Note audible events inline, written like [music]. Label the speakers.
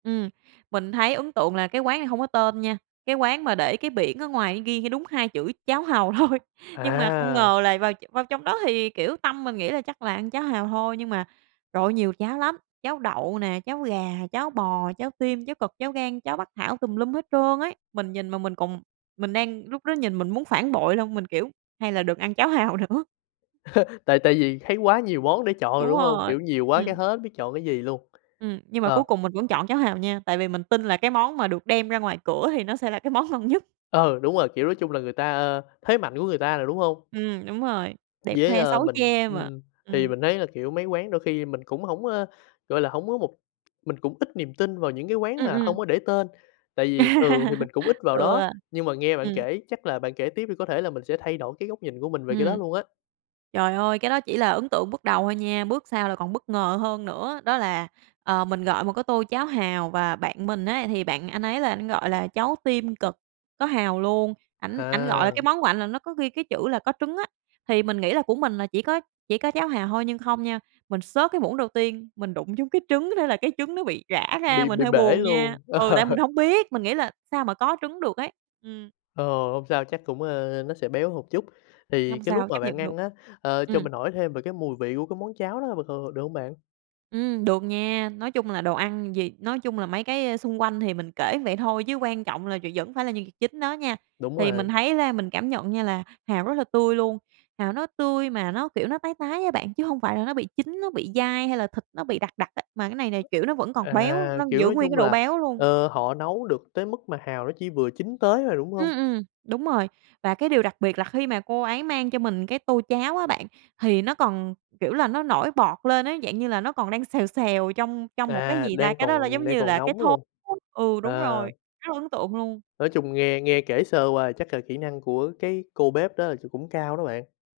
Speaker 1: Ừm, mình thấy ấn tượng là cái quán này hông có tên nha, cái quán mà để cái biển ở ngoài ghi đúng hai chữ "Cháo hàu" thôi. Nhưng mà không
Speaker 2: À.
Speaker 1: ngờ là vào vào trong đó thì, kiểu, tâm mình nghĩ là chắc là ăn cháo hàu thôi, nhưng mà, trời ơi, nhiều cháo lắm, cháo đậu nè, cháo gà, cháo bò, cháo tim, cháo cật, cháo gan, cháo bắc thảo, tùm lum hết trơn ấy. Mình nhìn mà mình còn mình đang lúc đó nhìn mình muốn phản bội luôn, mình, kiểu: "Hay là đừng ăn cháo hàu nữa."
Speaker 2: [laughs] Tại tại vì thấy quá nhiều món để chọn rồi,
Speaker 1: Đúng
Speaker 2: đúng hông?
Speaker 1: rồi,
Speaker 2: Kiểu, nhiều quá cái
Speaker 1: ừm.
Speaker 2: hết biết chọn cái gì luôn,
Speaker 1: Ừm, nhưng mà
Speaker 2: ờ.
Speaker 1: cuối cùng mình vẫn chọn cháo hàu nha, tại vì mình tin là cái món mà được đem ra ngoài cửa thì nó sẽ là cái món ngon nhất.
Speaker 2: Ừ, đúng rồi, kiểu, nói chung là người ta ơ, thế mạnh của người ta rồi, đúng hông?
Speaker 1: Ừm, đúng rồi, đẹp
Speaker 2: Với,
Speaker 1: khoe
Speaker 2: ơ,
Speaker 1: xấu
Speaker 2: mình,
Speaker 1: che mà,
Speaker 2: ừm, thì
Speaker 1: ừm.
Speaker 2: mình thấy là, kiểu, mấy quán đôi khi mình cũng hổng, ơ, gọi là, hổng có một mình cũng ít niềm tin vào những cái quán
Speaker 1: Ừm,
Speaker 2: mà hông
Speaker 1: ừm.
Speaker 2: có để tên, tại vì thường thì mình cũng ít
Speaker 1: [laughs]
Speaker 2: vào
Speaker 1: Ừ,
Speaker 2: đó, nhưng mà nghe bạn
Speaker 1: ừm.
Speaker 2: kể chắc là bạn kể tiếp đi có thể là mình sẽ thay đổi cái góc nhìn của mình về cái đó
Speaker 1: Ừm.
Speaker 2: luôn á.
Speaker 1: Trời ơi, cái đó chỉ là ấn tượng bước đầu thôi nha, bước sau là còn bất ngờ hơn nữa. Đó là, ờ, mình gọi một cái tô cháo hàu và bạn mình ấy thì bạn anh ấy là ảnh gọi là cháo tim cật, có hàu luôn, ảnh ảnh gọi là cái
Speaker 2: À.
Speaker 1: món của ảnh là nó có ghi cái chữ là có trứng á. Thì mình nghĩ là của mình là chỉ có chỉ có cháo hàu hôi nhưng không nha, mình xớt cái muỗng đầu tiên, mình đụng trúng cái trứng, thế là cái trứng nó bị rã ra,
Speaker 2: Bị
Speaker 1: mình
Speaker 2: bị
Speaker 1: hơi
Speaker 2: bể
Speaker 1: buồn nha.
Speaker 2: luôn?
Speaker 1: Ừ, tại mình
Speaker 2: [laughs]
Speaker 1: hông biết, mình nghĩ là sao mà có trứng được ấy, ừm.
Speaker 2: Ồ, hông sao, chắc cũng, ơ, nó sẽ béo hột chút. Thì
Speaker 1: Không
Speaker 2: cái lúc
Speaker 1: sao,
Speaker 2: mà
Speaker 1: chấp
Speaker 2: bạn
Speaker 1: nhận được.
Speaker 2: ăn á, ờ, cho
Speaker 1: Ừm.
Speaker 2: mình hỏi thêm về cái mùi vị của cái món cháo đó b c được hông bạn?
Speaker 1: Ừm, được nha, nói chung là đồ ăn gì nói chung là mấy cái, a, xung quanh thì mình kể vậy thôi chứ quan trọng là v vẫn phải là nhân vật chính đó nha.
Speaker 2: Đúng
Speaker 1: Thì mình
Speaker 2: rồi.
Speaker 1: thấy ra mình cảm nhận nha là hàu rất là tươi luôn, hàu nó tươi mà nó, kiểu, nó tái tái á bạn, chứ hông phải là nó bị chín, nó bị dai hay là thịt nó bị đặc đặc á, mà cái này nà, kiểu, nó vẫn còn béo,
Speaker 2: À,
Speaker 1: nó
Speaker 2: kiểu,
Speaker 1: giữ
Speaker 2: nói
Speaker 1: nguyên cái
Speaker 2: chung
Speaker 1: độ
Speaker 2: là,
Speaker 1: béo luôn.
Speaker 2: ờ, họ nấu được tới mức mà hàu nó chỉ vừa chín tới à? Đúng hông?
Speaker 1: Ừm, ừm, đúng rồi, và cái điều đặc biệt là khi mà cô ấy mang cho mình cái tô cháo á bạn, thì nó còn, kiểu là, nó nổi bọt lên ấy, dạng như là nó còn đang xèo xèo trong trong một, cái
Speaker 2: À,
Speaker 1: gì ta,
Speaker 2: đang
Speaker 1: cái đó là,
Speaker 2: còn
Speaker 1: giống
Speaker 2: đang
Speaker 1: như
Speaker 2: còn
Speaker 1: là, cái
Speaker 2: nóng
Speaker 1: thố,
Speaker 2: luôn.
Speaker 1: ừ, đúng rồi,
Speaker 2: Ờ.
Speaker 1: rất là ấn tượng luôn.
Speaker 2: Nói chung nghe nghe kể sơ qua thì chắc là kỹ năng của cái cô bếp đó là, kiểu, cũng cao đó bạn.